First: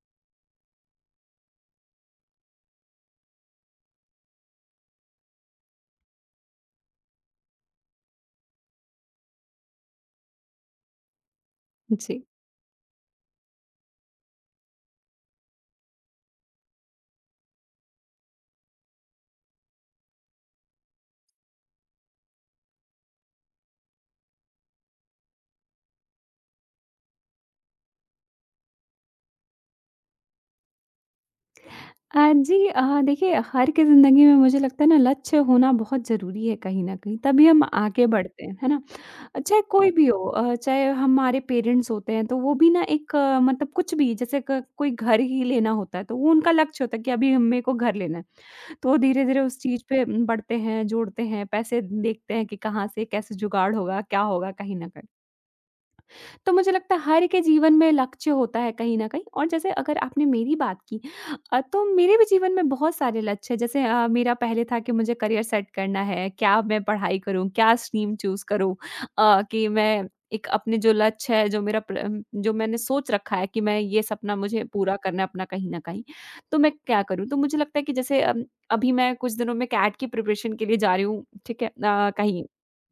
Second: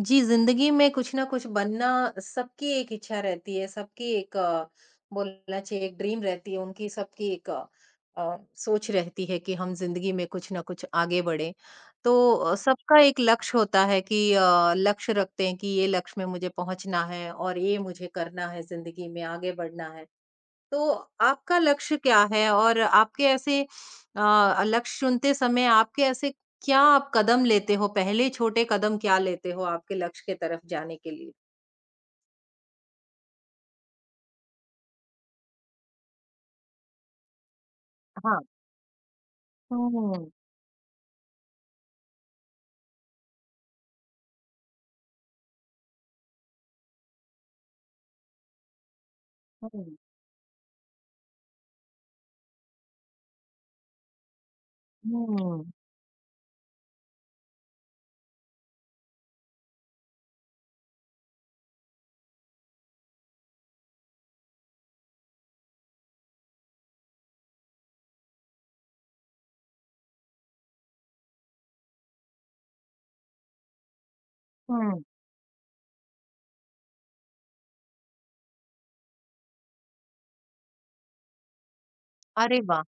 जी, ज़िंदगी में कुछ ना कुछ बनना सबकी एक इच्छा रहती है, सबकी एक बोलना चाहिए एक ड्रीम रहती है उनकी, सबकी एक अ, सोच रहती है कि हम ज़िंदगी में कुछ ना कुछ आगे बढ़ें। जी। तो सबका एक लक्ष्य होता है कि लक्ष्य रखते हैं कि ये लक्ष्य में मुझे पहुँचना है और ये मुझे करना है ज़िंदगी में, आगे बढ़ना है। तो आपका लक्ष्य क्या है? और आपके ऐसे लक्ष्य चुनते समय आपके ऐसे क्या आप कदम लेते हो? पहले छोटे कदम क्या लेते हो आपके लक्ष्य की तरफ जाने के लिए? जी देखिए हर की ज़िंदगी में मुझे लगता है ना लक्ष्य होना बहुत ज़रूरी है कहीं न कहीं, तभी हम आगे हाँ। बढ़ते हैं, है ना? चाहे कोई हुँ, हाँ। भी हो हुँ, चाहे हमारे पेरेंट्स होते हैं, तो वो भी ना एक मतलब कुछ भी जैसे क कोई घर ही लेना होता है, तो वो उनका लक्ष्य होता है कि अभी मेरे को घर लेना है। तो धीरे-धीरे उस चीज़ हुँ, पे बढ़ते हैं, जोड़ते हैं, पैसे देखते हैं कि कहाँ से कैसे जुगाड़ होगा, क्या होगा कहीं न कहीं। तो मुझे लगता है हर के जीवन में लक्ष्य होता है कहीं न कहीं और जैसे अगर आपने मेरी बात की तो मेरे भी जीवन में बहुत सारे लक्ष्य हैं। जैसे मेरा पहले था कि मुझे करियर सेट करना है, क्या मैं पढ़ाई करूँ, क्या स्ट्रीम चूज़ करूँ कि मैं एक अपने जो लक्ष्य है, जो मेरा जो मैंने सोच रखा है कि मैं ये सपना मुझे पूरा हुँ। करना है अपना कहीं न कहीं, तो मैं क्या करूँ? तो मुझे लगता है कि जैसे अभी मैं कुछ दिनों में कैट की प्रिपरेशन के लिए जा रही हूँ, ठीक है? अ, कहीं अरे वाह!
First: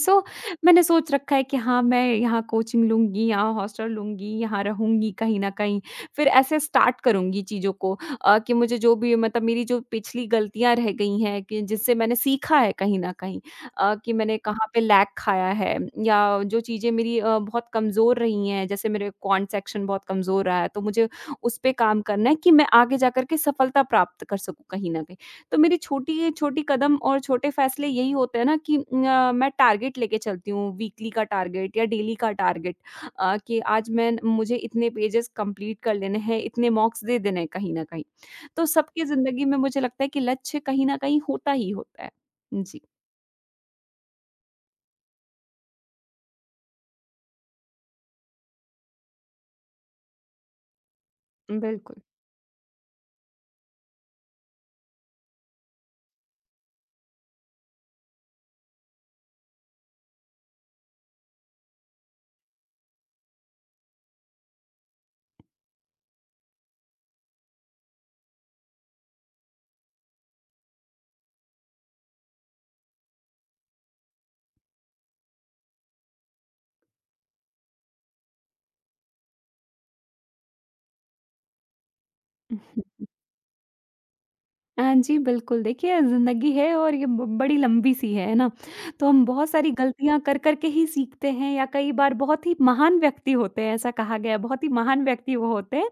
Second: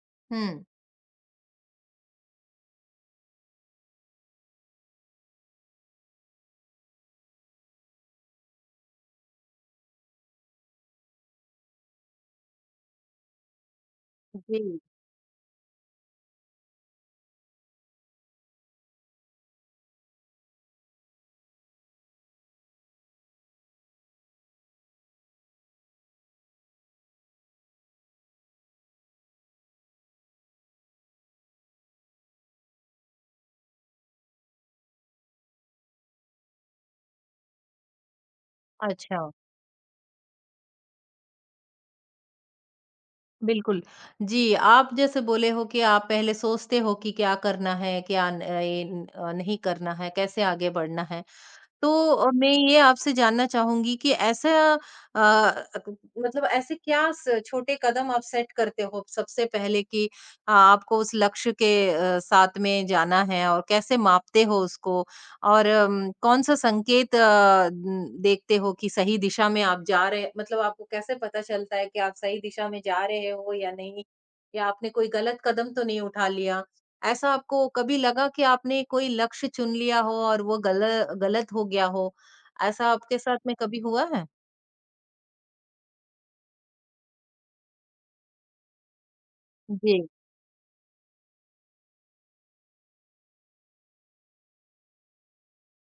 सो हुँ। मैंने सोच रखा है कि हाँ, मैं यहाँ कोचिंग लूँगी, यहाँ हॉस्टल लूँगी, यहाँ रहूँगी कहीं न कहीं। फिर ऐसे स्टार्ट करूँगी चीज़ों को कि मुझे जो भी मतलब मेरी जो पिछली गलतियाँ रह गई हैं कि जिससे मैंने सीखा है कहीं न कहीं कि मैंने कहाँ जी। पे लैग खाया है या जो चीज़ें मेरी बहुत कमज़ोर रही हैं, जैसे मेरे क्वांट सेक्शन बहुत कमज़ोर रहा है, तो मुझे उस पे काम करना है कि मैं आगे जाकर के सफलता प्राप्त कर सकूँ कहीं न कहीं। तो मेरी छोटी छोटी कदम और छोटे फ़ैसले यही होते हैं ना कि न, अ, मैं टारगेट लेके चलती हूँ, वीकली का टारगेट या डेली का टारगेट कि आज मैं मुझे इतने पेजेज़ कंप्लीट कर लेने हैं, इतने मॉक्स दे देने हैं कहीं न कहीं। तो सबकी अच्छा। ज़िंदगी में मुझे लगता है कि लक्ष्य कहीं न कहीं होता ही होता है। जी। बिल्कुल। जी, आप जैसे बोले हो कि आप पहले सोचते हो कि क्या करना है, क्या न ए, नहीं करना है, कैसे आगे बढ़ना है। तो बिल्कुल। मैं ये आपसे जानना चाहूँगी कि ऐसा अ, अक मतलब ऐसे क्या स छोटे कदम आप सेट करते हो सबसे पहले कि आपको उस लक्ष्य के साथ में जाना है और कैसे मापते हो उसको? और कौन-सा संकेत देखते हो कि सही दिशा में आप जा रहे मतलब आपको कैसे पता चलता है कि आप सही दिशा में जा रहे हो या नहीं? या आपने कोई गलत कदम तो नहीं उठा लिया? ऐसा आपको कभी लगा कि आपने कोई लक्ष्य चुन लिया हो और वो गल गलत हो गया हो, ऐसा आपके साथ में कभी हुआ है? हाँ जी, बिल्कुल। देखिए, ज़िंदगी है और ये ब बड़ी लंबी-सी है ना? तो हम बहुत सारी जी, गलतियाँ कर कर के ही सीखते हैं या कई बार बहुत ही महान व्यक्ति होते हैं, ऐसा कहा गया है। बहुत ही महान व्यक्ति वो होते हैं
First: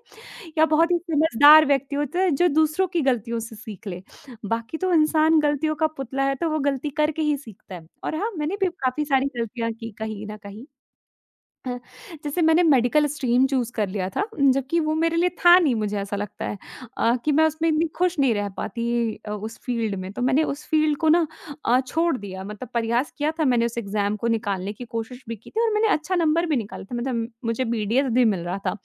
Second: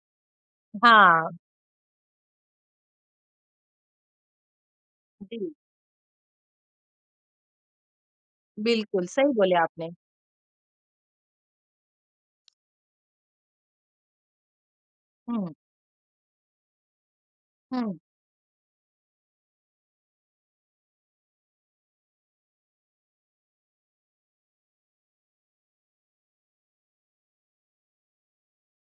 या बहुत ही हाँ, समझदार व्यक्ति होते हैं, जो दूसरों की गलतियों से सीख ले। बाकी तो इंसान जी, गलतियों का पुतला है, तो वो गलती करके ही सीखता है। और हाँ, मैंने भी काफ़ी बिल्कुल, सारी सही बोले गलतियाँ की आपने। कहीं न कहीं। अ, जैसे मैंने मेडिकल स्ट्रीम चूज़ कर लिया था, जबकि वो मेरे लिए हुँ, था नहीं, मुझे ऐसा लगता है कि मैं उसमें इतनी हुँ, खुश नहीं रह पाती उस फ़ील्ड में, तो मैंने उस फ़ील्ड को ना छोड़ दिया, मतलब प्रयास किया था, मैंने उस एग्ज़ाम को निकालने की कोशिश भी की थी और मैंने अच्छा नंबर भी निकाला था, मतलब मुझे बीडीएस भी मिल रहा था।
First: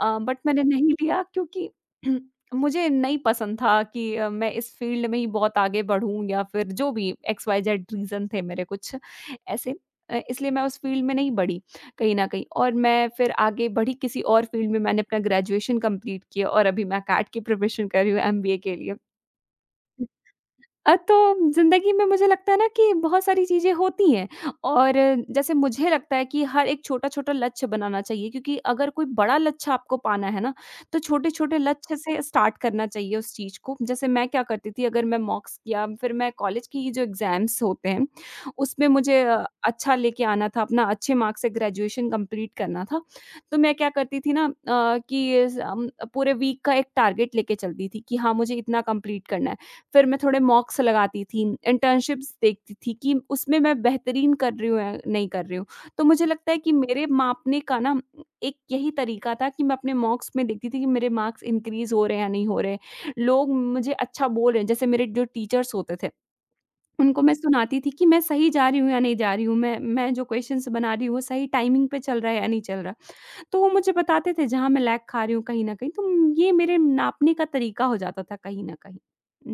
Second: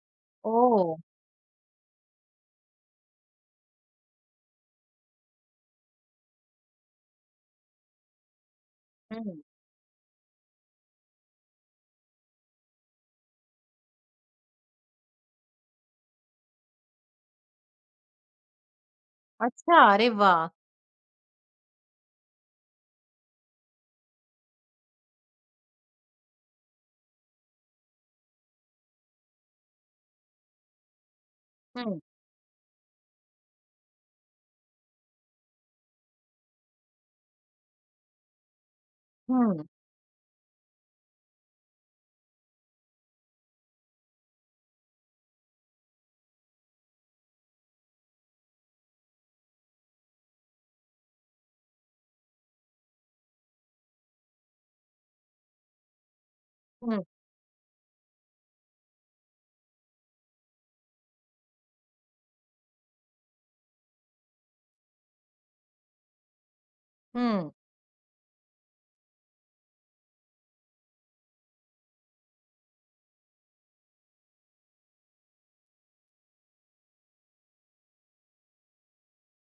बट मैंने नहीं ओह! लिया क्योंकि मुझे नहीं पसंद था कि मैं इस फील्ड में ही बहुत आगे बढ़ूँ या फिर जो भी XYZ रीज़न थे मेरे कुछ हुँ, ऐसे इसलिए मैं उस फील्ड में नहीं बढ़ी कहीं न कहीं और मैं फिर आगे बढ़ी किसी और फील्ड में, मैंने अपना ग्रेजुएशन कंप्लीट किया और अभी मैं कैट की प्रिपरेशन कर रही हूँ एमबीए के लिए। अच्छा, अरे वाह! तो ज़िंदगी में मुझे लगता है ना कि बहुत सारी चीज़ें होती हैं और जैसे मुझे लगता है कि हर एक छोटा-छोटा लक्ष्य बनाना चाहिए, क्योंकि अगर कोई बड़ा लक्ष्य आपको पाना है ना, तो छोटे-छोटे लक्ष्य हुँ, से स्टार्ट करना चाहिए उस चीज़ को। जैसे मैं क्या करती थी, अगर मैं मॉक्स या फिर मैं कॉलेज की जो एग्ज़ाम्स होते हैं, उसमें मुझे हुँ, अच्छा लेके आना था, अपना अच्छे मार्क्स से ग्रेजुएशन कंप्लीट करना था। तो मैं क्या करती थी ना कि अम, पूरे वीक का एक टारगेट लेके चलती थी कि हाँ, मुझे इतना कंप्लीट करना है। फिर मैं थोड़े मॉक्स लगाती थी, इंटर्नशिप्स देखती थी कि उसमें मैं बेहतरीन कर रही हूँ या नहीं कर रही हूँ। तो मुझे लगता है कि हुँ, मेरे मापने का ना एक यही तरीका था कि मैं अपने मॉक्स में देखती थी कि मेरे मार्क्स इंक्रीज़ हो रहे हैं या नहीं हो रहे हैं। लोग मुझे अच्छा बोल रहे हैं, जैसे मेरे जो टीचर्स होते थे, उनको मैं हुँ। सुनाती थी कि मैं सही जा रही हूँ या नहीं जा रही हूँ, मैं जो क्वेश्चन्स बना रही हूँ वो सही टाइमिंग पे चल रहा है या नहीं चल रहा। तो वो मुझे बताते थे जहाँ मैं लैग खा रही हूँ कहीं न कहीं, तो ये मेरे नापने का तरीका हो जाता था कहीं न कहीं।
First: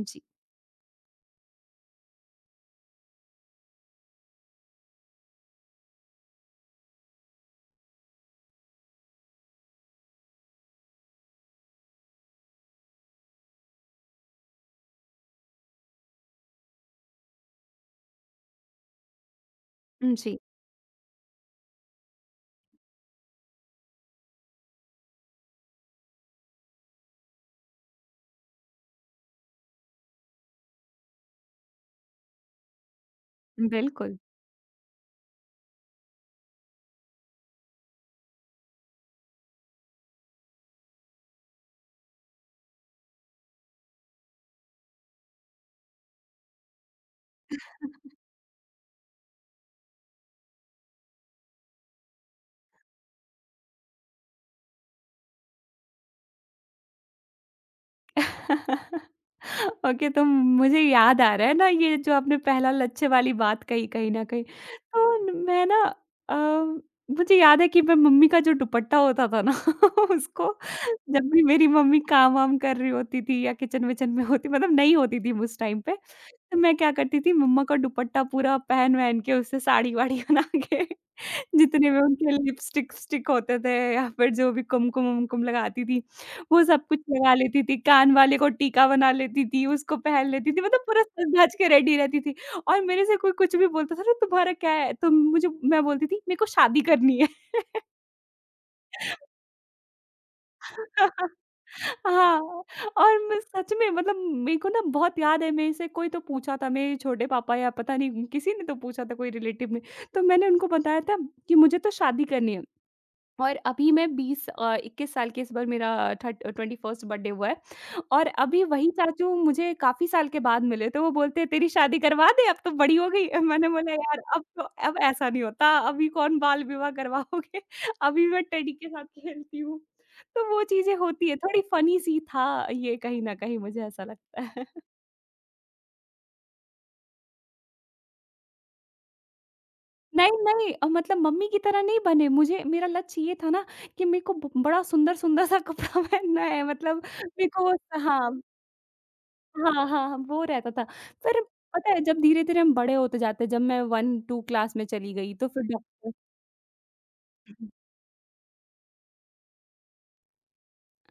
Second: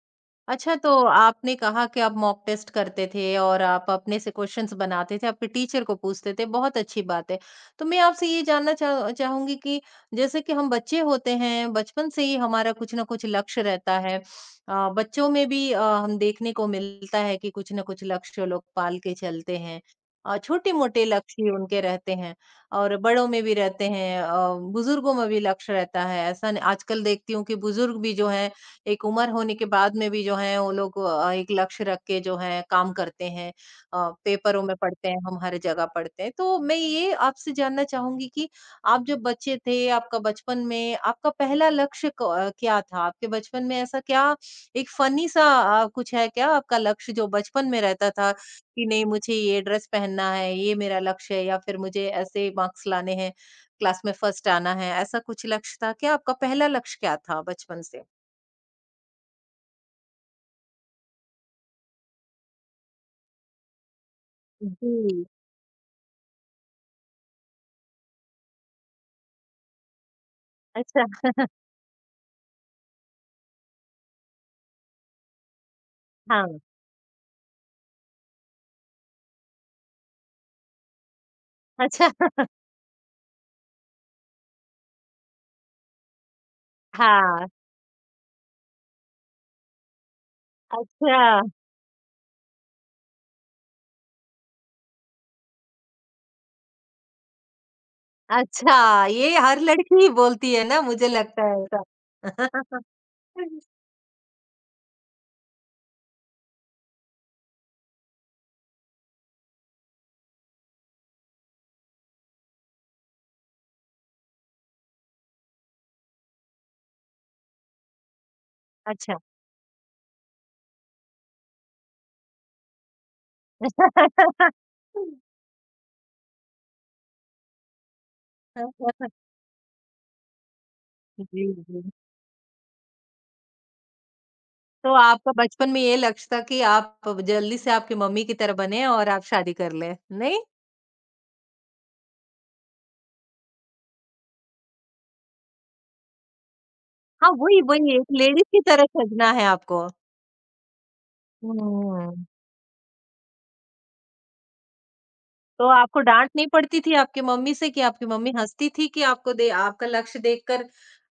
जी। अच्छा, तो आपने कहा कि आप मॉक टेस्ट करते थे और आप अपने से क्वेश्चंस बनाते थे, आपके टीचर को पूछते थे, बहुत अच्छी बात है। तो मैं आपसे ये जानना चाह चाहूँगी कि जैसे कि हम बच्चे होते हैं, बचपन से ही हमारा कुछ न कुछ लक्ष्य रहता है। बच्चों में भी हम देखने को मिलता है कि कुछ न कुछ लक्ष्य लोग पाल के चलते हैं। जी। छोटे-मोटे लक्ष्य ही उनके रहते हैं और बड़ों में भी रहते हैं, बुज़ुर्गों में भी लक्ष्य रहता है। ऐसा न आजकल देखती हूँ कि बुज़ुर्ग भी जो हैं एक उम्र होने के बाद में भी जो है वो लोग एक लक्ष्य रख के जो है काम करते हैं। अ, बिल्कुल। पेपरों में पढ़ते हैं, हम हर जगह पढ़ते हैं। तो मैं ये आपसे जानना चाहूँगी कि आप जब बच्चे थे, आपका बचपन में आपका पहला लक्ष्य क्या था? आपके बचपन में ऐसा क्या एक फ़नी सा कुछ है क्या आपका लक्ष्य जो बचपन में रहता था कि नहीं मुझे ये ड्रेस पहनना है, ये मेरा लक्ष्य है या फिर मुझे ऐसे मार्क्स लाने हैं, क्लास में फर्स्ट आना है, ऐसा कुछ लक्ष्य था क्या? आपका पहला लक्ष्य क्या था बचपन से? ओके, तो मुझे याद आ रहा है ना ये जो आपने पहला लच्छे वाली बात कही कहीं न कहीं। जी। तो अ, मुझे याद है कि मैं मम्मी का जो दुपट्टा होता था ना उसको, अच्छा, जब भी मेरी मम्मी काम-वाम कर रही होती थी या किचन-विचन में होती, मतलब नहीं होती थी उस टाइम पे, तो हाँ। मैं क्या करती थी मम्मा का दुपट्टा पूरा पहन-वहन के उससे साड़ी-वाड़ी बना के, जितने भी अच्छा, उनके लिपस्टिक स्टिक होते थे या फिर जो भी कुमकुम-वुमकुम लगाती थी, वो सब कुछ लगा हाँ। लेती थी। कान वाले को टीका बना लेती थी, उसको पहन लेती थी, मतलब पूरा अच्छा, सज-धज के रेडी रहती थी। और मेरे से कोई कुछ भी बोलता था ना, तुम्हारा क्या है? तो मुझे मैं बोलती थी, मेरे को शादी करनी है। अच्छा, ये हर लड़की ही बोलती है ना, मुझे लगता है ऐसा। हाँ, और मैं सच में, मतलब मेरे को ना बहुत याद है, मेरे से कोई तो पूछा था, मेरे छोटे पापा या पता नहीं किसी ने तो पूछा था, कोई रिलेटिव में, तो मैंने उनको बताया था कि मुझे तो शादी करनी है। और अभी मैं 21 साल की, इस बार मेरा थर्ट 21st बर्थडे हुआ है और अभी वही अच्छा। चाचू मुझे काफ़ी साल के बाद मिले, तो वो बोलते हैं, "तेरी शादी करवा दें, अब तो बड़ी हो गई है।" मैंने बोला, "यार अब ऐसा नहीं होता, अभी कौन बाल विवाह करवाओगे? अभी मैं टेडी के साथ खेलती हूँ।" तो वो चीज़ें होती हैं, जी, थोड़ी जी। फ़नी-सी था ये कहीं न कहीं, मुझे ऐसा लगता है। तो आपका बचपन में ये लक्ष्य था कि आप जल्दी से आपकी मम्मी की तरह बने और आप शादी कर लें, नहीं, नहीं? नहीं, मतलब मम्मी की तरह नहीं बने, मुझे मेरा लक्ष्य ये था ना कि मेरे को ब बड़ा सुंदर-सुंदर सा कपड़ा पहनना है, मतलब हाँ, मेरे वही, को वही स एक हाँ। लेडीज़ की तरह सजना है हाँ, आपको। हाँ, हाँ, वो रहता था। पर पता है हुँ। जब धीरे-धीरे हम बड़े होते जाते हैं, जब मैं 1-2 क्लास में चली गई तो फिर तो आपको डॉक्टर। डाँट नहीं पड़ती थी आपकी मम्मी से कि आपकी मम्मी हँसती थी कि आपको दे आपका लक्ष्य देखकर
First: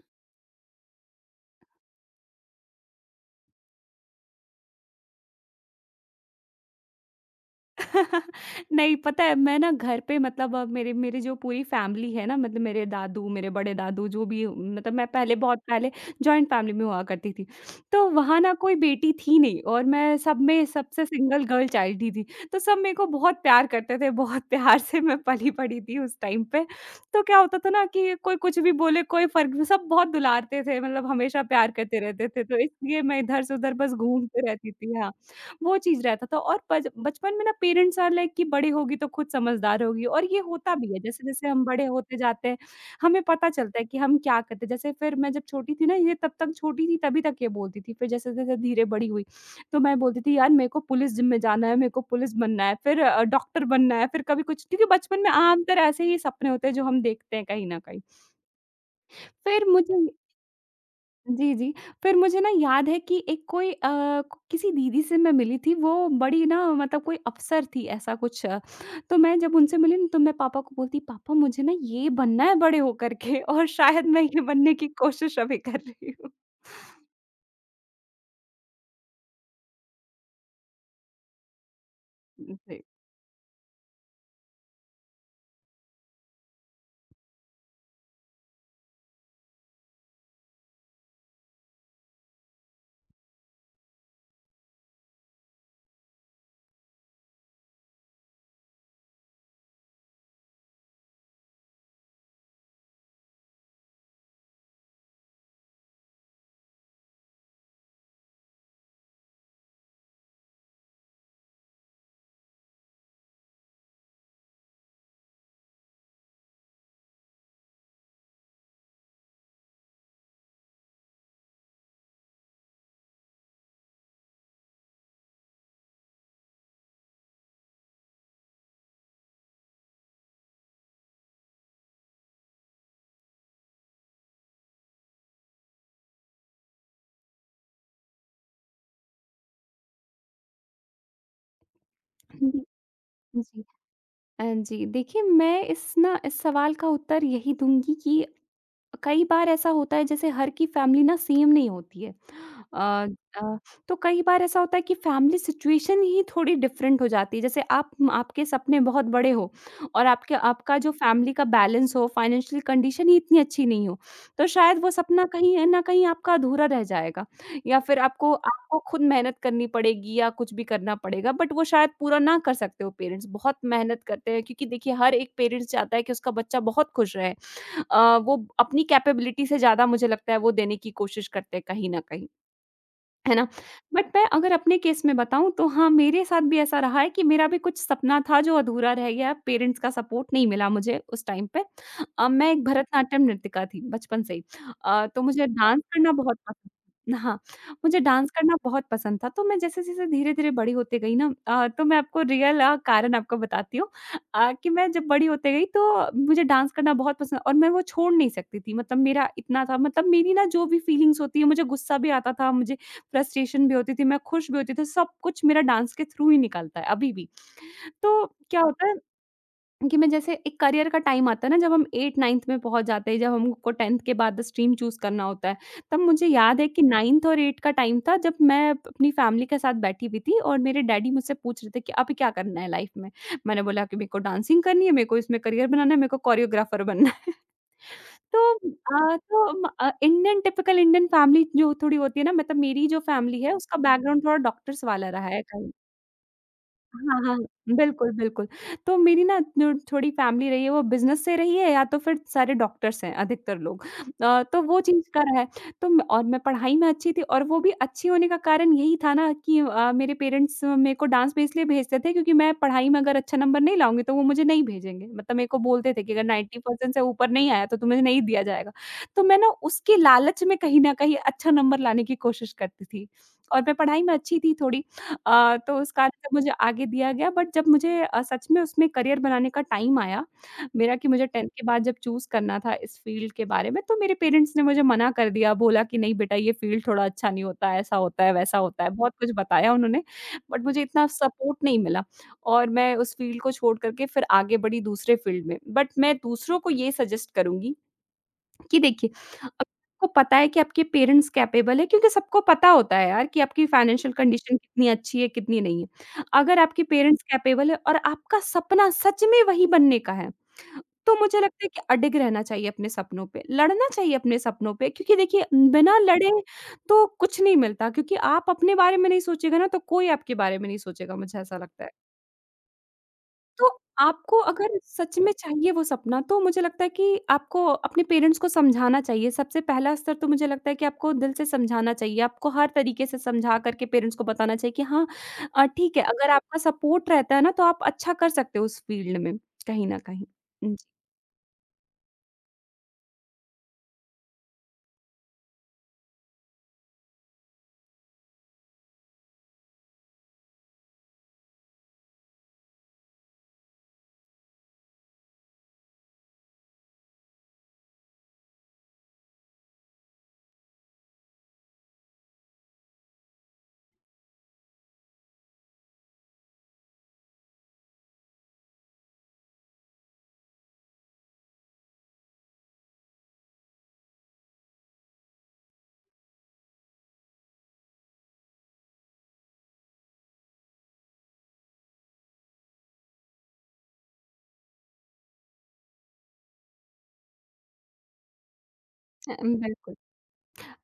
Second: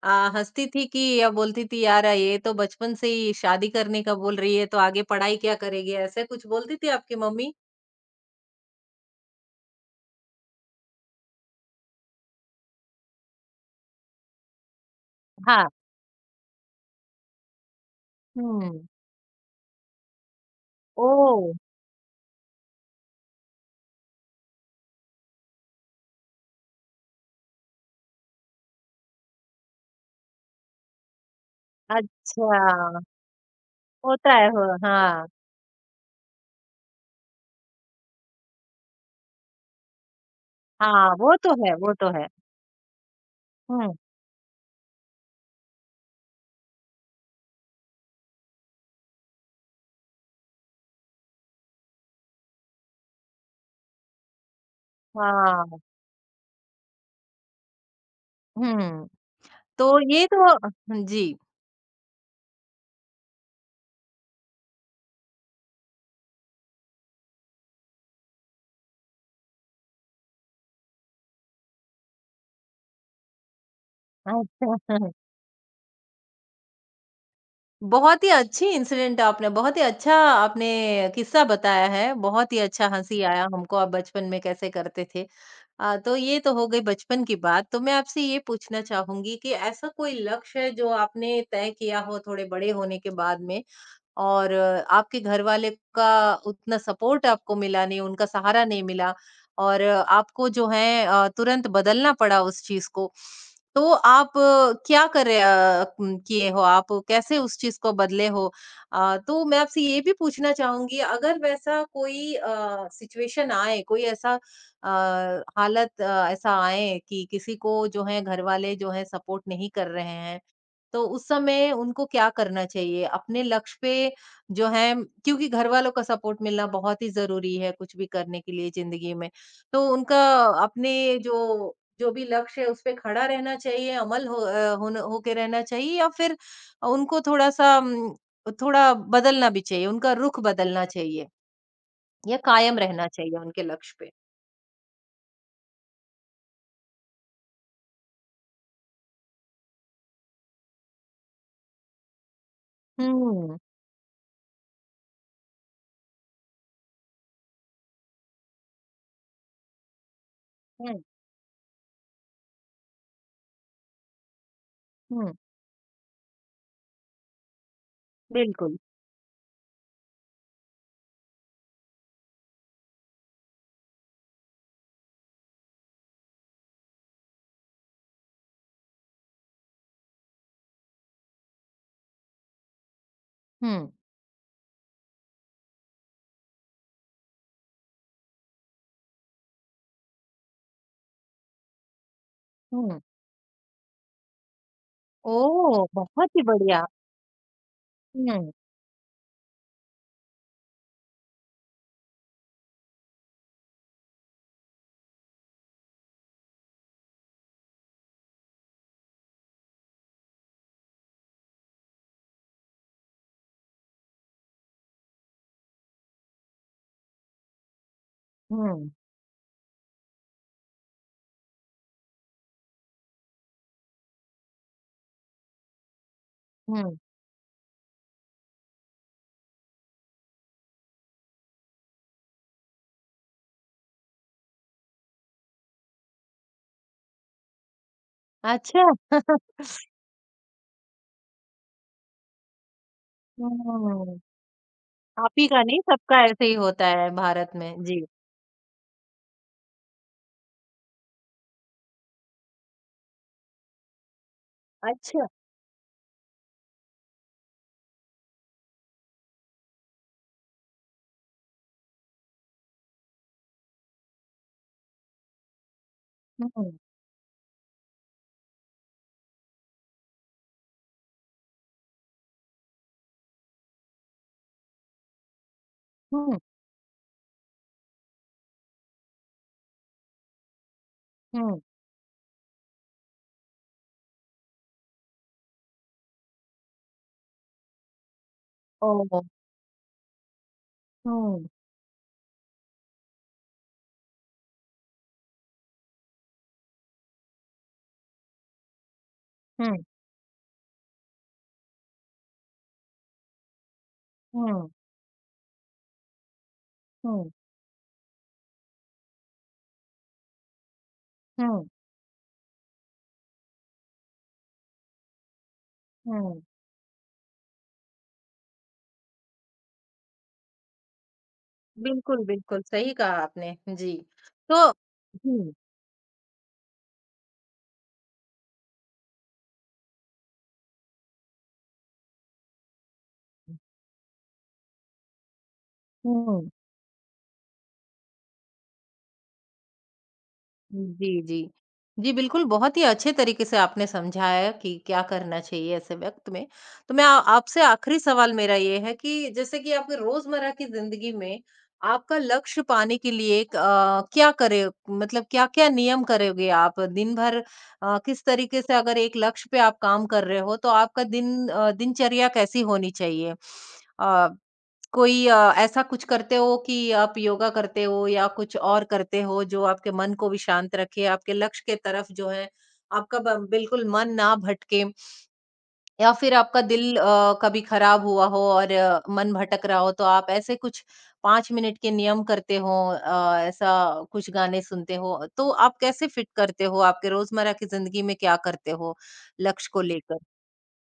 अ, हँसती थी कि या बोलती थी यार ये तो बचपन से ही शादी करने का बोल रही है तो आगे पढ़ाई क्या करेगी? ऐसा कुछ बोलती थी आपकी मम्मी? नहीं, पता है मैं ना घर पे, मतलब मेरे मेरी जो पूरी फैमिली है ना, मतलब मेरे दादू, मेरे बड़े दादू, जो भी, मतलब मैं पहले, बहुत हाँ। पहले जॉइंट फैमिली में हुआ करती थी, तो वहाँ ना कोई हुँ। बेटी थी नहीं और मैं सब में सबसे ओह! सिंगल गर्ल चाइल्ड ही थी, तो सब मेरे को बहुत प्यार करते थे, बहुत प्यार से मैं पली बड़ी थी उस टाइम पे, तो क्या होता था ना कि कोई कुछ भी बोले कोई फर्क नहीं- सब बहुत दुलारते थे, मतलब हमेशा प्यार करते रहते थे, अच्छा, तो इसलिए मैं इधर से उधर बस होता घूमते है हो रहती थी, हाँ। हाँ। वो चीज़ रहता था और बच बचपन में ना पेरेंट्स आर लाइक कि बड़ी होगी तो खुद समझदार होगी, और ये होता भी है। हाँ, वो जैसे-जैसे तो हम है, बड़े वो तो होते है। जाते हैं, हमें पता चलता है हुँ, कि हम क्या करते हैं। जैसे फिर मैं जब छोटी थी ना, ये तब तक छोटी थी तभी तक ये बोलती थी। फिर जैसे-जैसे धीरे बड़ी हुई, तो मैं बोलती थी, यार मेरे को पुलिस जिम में जाना है, मेरे को पुलिस बनना है, फिर डॉक्टर बनना है, फिर कभी कुछ, क्योंकि बचपन में आमतौर हाँ। ऐसे ही सपने होते हैं जो हम देखते हैं कहीं न कहीं। हुँ। फिर मुझे तो ये तो जी। जी, जी। फिर मुझे ना याद है कि एक कोई किसी दीदी से मैं मिली थी, वो बड़ी ना, मतलब कोई अफ़सर थी ऐसा कुछ। तो मैं जब उनसे मिली ना, तो मैं पापा को बोलती, "पापा, मुझे ना ये बनना है बड़े होकर के और शायद मैं ये बनने की अच्छा। कोशिश अभी कर रही हूँ।" बहुत ही अच्छी इंसिडेंट आपने बहुत ही अच्छा आपने किस्सा बताया है, बहुत ही जी। अच्छा हँसी आया हमको आप बचपन में कैसे करते थे। तो ये तो हो गई बचपन की बात, तो मैं आपसे ये पूछना चाहूँगी कि ऐसा कोई लक्ष्य है जो आपने तय किया हो थोड़े बड़े होने के बाद में और आपके घरवाले का उतना सपोर्ट आपको मिला नहीं, उनका सहारा नहीं मिला और आपको जो है तुरंत बदलना पड़ा उस चीज़ को। तो आप अ, क्या करे अ, उम, किए हो आप? कैसे उस चीज़ को बदले हो? तो मैं आपसे ये भी पूछना चाहूँगी अगर वैसा कोई सिचुएशन आए, कोई ऐसा हालत ऐसा आए कि किसी को जो है घरवाले जो है सपोर्ट नहीं कर रहे हैं तो उस समय उनको क्या करना चाहिए? अपने लक्ष्य पे जो है क्योंकि घरवालों का सपोर्ट मिलना बहुत ही ज़रूरी है, कुछ भी करने के लिए ज़िंदगी में। तो उनका अपने जो जो भी लक्ष्य है उस पे खड़ा रहना चाहिए, अमल हो अ, होन होके रहना चाहिए या फिर उनको थोड़ा-सा थोड़ा बदलना भी चाहिए, उनका रुख बदलना चाहिए या कायम रहना चाहिए जी, जी। उनके लक्ष्य पे? जी, देखिए, मैं इस सवाल का उत्तर यही दूँगी कि कई बार ऐसा होता है, जैसे हर की फैमिली ना सेम नहीं होती है। अ हुँ। अ, तो कई बार ऐसा होता है कि फैमिली सिचुएशन ही थोड़ी डिफरेंट हो जाती है। जैसे आप आपके सपने बहुत बड़े हो और आपके आपका जो हुँ। फैमिली का बैलेंस हो, फाइनेंशियल कंडीशन ही इतनी अच्छी नहीं हो, तो शायद वो सपना हुँ, कहीं न कहीं आपका अधूरा रह जाएगा या फिर आपको बिल्कुल। आपको खुद मेहनत करनी पड़ेगी या कुछ भी करना पड़ेगा, बट वो शायद पूरा ना कर सकते हो पेरेंट्स। बहुत मेहनत करते हैं, क्योंकि देखिए हर एक पेरेंट्स चाहता है कि उसका बच्चा बहुत खुश रहे। वो अपनी कैपेबिलिटी से ज़्यादा मुझे लगता है वो देने की कोशिश करते हैं कहीं न कहीं। है ना? हुँ, बट मैं अगर अपने केस में बताऊँ तो हाँ, मेरे साथ भी ऐसा रहा है कि मेरा भी कुछ सपना था जो अधूरा रह गया, पेरेंट्स का सपोर्ट नहीं मिला मुझे उस टाइम पे। मैं एक हुँ। भरतनाट्यम नृत्यिका थी बचपन से ही। तो मुझे डांस ओह! करना बहुत बहुत ही पसंद। बढ़िया। हाँ, मुझे डांस हुँ, करना बहुत पसंद था, तो मैं जैसे-जैसे धीरे-धीरे बड़ी होते गई ना। तो मैं कारण आपको बताती हूँ। कि मैं जब बड़ी होते गई तो मुझे डांस करना बहुत पसंद और मैं वो छोड़ नहीं सकती थी। मतलब मेरा इतना था, मतलब मेरी ना जो भी फीलिंग्स होती है, मुझे गुस्सा भी आता था, मुझे फ्रस्ट्रेशन भी होती थी, मैं खुश भी होती थी, सब कुछ मेरा डांस के थ्रू ही निकलता है अभी भी। तो क्या होता हुँ, है कि मैं जैसे एक करियर का टाइम आता है ना जब हम 8-9th में पहुँच जाते हैं, जब हमको 10th के बाद स्ट्रीम चूज़ करना होता है, तब मुझे याद है कि हुँ। 9th और 8 का टाइम था जब मैं अप अपनी फैमिली के साथ बैठी हुई थी और मेरे डैडी मुझसे पूछ रहे थे कि अभी क्या करना है लाइफ में? मैंने बोला कि मेरे को डांसिंग करनी है, मेरे को इसमें करियर बनाना है, मेरे को कोरियोग्राफर बनना है। तो अच्छा। अ, तो म अ, इंडियन टिपिकल इंडियन फैमिली जो थोड़ी होती है ना, मतलब मेरी जो फैमिली है उसका हुँ। बैकग्राउंड थोड़ा डॉक्टर्स वाला रहा आप है ही का कहीं। नहीं सबका ऐसे ही होता है हाँ, हाँ। भारत हाँ, में। जी। बिल्कुल, बिल्कुल। तो मेरी ना जो थोड़ी फैमिली रही है वो बिज़नेस से रही है या तो फिर सारे डॉक्टर्स हैं अधिकतर लोग। तो वो चीज़ का अच्छा। रहा है। तो म और मैं पढ़ाई में अच्छी थी और वो भी अच्छी होने का कारण यही था ना कि मेरे पेरेंट्स मेरे को डांस पे इसलिए भेजते थे क्योंकि मैं पढ़ाई में अगर अच्छा नंबर नहीं लाऊँगी तो वो मुझे नहीं भेजेंगे। मतलब मेरे को बोलते थे कि अगर हुँ, 90% से ऊपर नहीं आया तो तुम्हें नहीं दिया जाएगा। तो मैं ना उसके लालच में कहीं न कहीं अच्छा नंबर लाने की कोशिश करती थी। और मैं पढ़ाई में अच्छी थी थोड़ी। तो उस कारण से हुँ, मुझे आगे दिया गया, बट जब मुझे सच में उसमें करियर बनाने का टाइम आया मेरा, कि मुझे 10th हुँ। के बाद जब चूज़ करना था इस फ़ील्ड के बारे में, तो मेरे पेरेंट्स ने मुझे मना कर दिया, बोला कि नहीं बेटा ये फ़ील्ड थोड़ा अच्छा नहीं होता है, ऐसा होता है, वैसा होता है, बहुत ओह! कुछ बताया उन्होंने। बट मुझे इतना हुँ, सपोर्ट नहीं मिला और मैं उस फ़ील्ड को छोड़ कर के फिर आगे बढ़ी दूसरे फ़ील्ड में। बट मैं दूसरों को ये सजेस्ट करूँगी कि देखिए, अब हुँ, आपको पता है कि आपके पेरेंट्स कैपेबल है, क्योंकि सबको पता होता है यार कि आपकी फाइनेंशियल कंडीशन हुँ, कितनी अच्छी है, कितनी नहीं है। अगर आपके पेरेंट्स हुँ, कैपेबल है और आपका सपना सच में वही बनने का है, तो मुझे लगता हुँ, है कि अडिग रहना चाहिए अपने सपनों पे, लड़ना चाहिए अपने सपनों पे, क्योंकि देखिए बिना लड़े हुँ। तो कुछ नहीं मिलता, क्योंकि आप अपने बारे में नहीं सोचिएगा ना तो कोई आपके बारे में नहीं सोचेगा, मुझे ऐसा लगता है। बिल्कुल, बिल्कुल सही कहा आपने। तो जी। आपको तो अगर सच में हुँ, चाहिए वो सपना, तो मुझे लगता है कि आपको अपने पेरेंट्स को समझाना चाहिए। सबसे पहला स्तर तो मुझे लगता है कि आपको दिल से समझाना चाहिए। आपको हर तरीके से समझा कर के पेरेंट्स को बताना चाहिए कि हाँ, ठीक है, अगर हुँ। आपका सपोर्ट रहता है ना, तो आप अच्छा कर सकते हो उस फ़ील्ड में कहीं न कहीं। हुँ, जी। जी, जी। जी, बिल्कुल, बहुत ही अच्छे तरीके से आपने समझाया कि क्या करना चाहिए ऐसे वक़्त में। तो मैं आ आपसे आखिरी सवाल मेरा ये है कि जैसे कि आपके रोज़मर्रा की ज़िंदगी में आपका लक्ष्य पाने के लिए क्या करे मतलब क्या-क्या नियम करोगे आप? दिन भर किस तरीके से अगर एक लक्ष्य पे आप काम कर रहे हो, तो आपका दिनचर्या कैसी होनी चाहिए? अ कोई ऐसा कुछ करते हो कि आप योगा करते हो या कुछ और करते हो जो आपके मन को भी शांत रखे, आपके लक्ष्य के तरफ जो है आपका ब बिल्कुल मन ना भटके या फिर आपका दिल कभी खराब हुआ हो और मन भटक रहा हो तो आप ऐसे कुछ 5 मिनट के नियम करते हो ऐसा कुछ गाने सुनते हो, तो आप कैसे फिट करते हो? आपके रोज़मर्रा की ज़िंदगी में क्या करते हो लक्ष्य को बिल्कुल। लेकर?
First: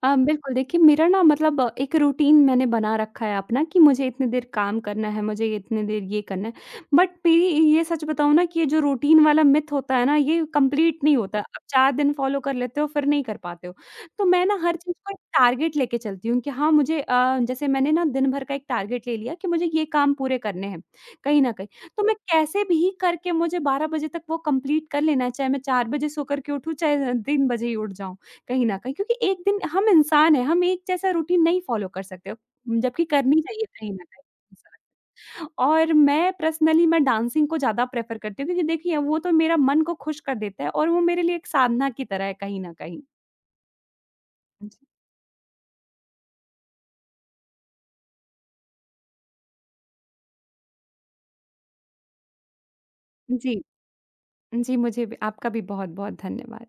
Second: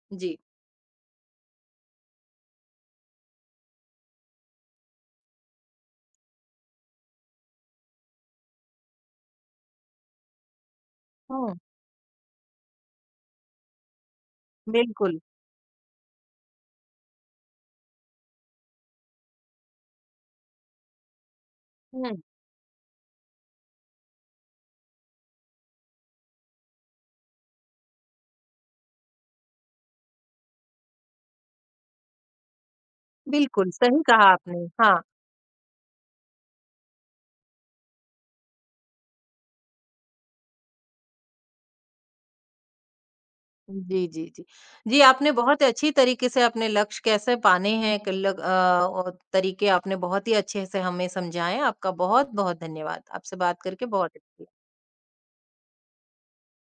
जी। बिल्कुल, देखिए मेरा ना मतलब एक रूटीन मैंने बना रखा है अपना, कि मुझे इतनी देर काम करना है, मुझे इतनी देर ये करना है। बट मेरी, ये सच बताऊँ ना कि ये जो रूटीन वाला मिथ होता है ना, ये कंप्लीट नहीं होता है। हुँ। आप 4 दिन फॉलो कर लेते हो, फिर नहीं कर पाते हो। तो मैं ना हर चीज़ को एक बिल्कुल। टारगेट लेके चलती हूँ, कि हाँ, मुझे जैसे मैंने ना दिन भर का एक टारगेट ले लिया कि मुझे ये काम पूरे करने हैं, कहीं न कहीं। तो मैं हुँ। कैसे भी करके मुझे 12 बजे तक वो कंप्लीट कर लेना है, चाहे मैं 4 बजे सो कर के उठूँ, चाहे 3 बजे ही उठ जाऊँ। कहीं न कहीं, क्योंकि एक दिन हम इंसान हैं, हम एक जैसा रूटीन नहीं फ़ॉलो कर सकते हो, जबकि करनी चाहिए बिल्कुल, कहीं न सही कहीं। कहा आपने। हाँ। और मैं पर्सनली मैं डांसिंग को ज़्यादा प्रेफ़र करती हूँ, क्योंकि देखिए वो तो मेरा मन को खुश कर देता है और वो मेरे लिए एक साधना की तरह है कहीं न कहीं। जी, जी, जी। जी, जी, आपने बहुत अच्छी तरीके से अपने लक्ष्य कैसे पाने हैं और तरीके आपने बहुत ही अच्छे से हमें समझाएँ। आपका बहुत-बहुत धन्यवाद। आपसे जी बात करके बहुत अच्छी जी, मुझे भी, आपका भी बहुत-बहुत धन्यवाद।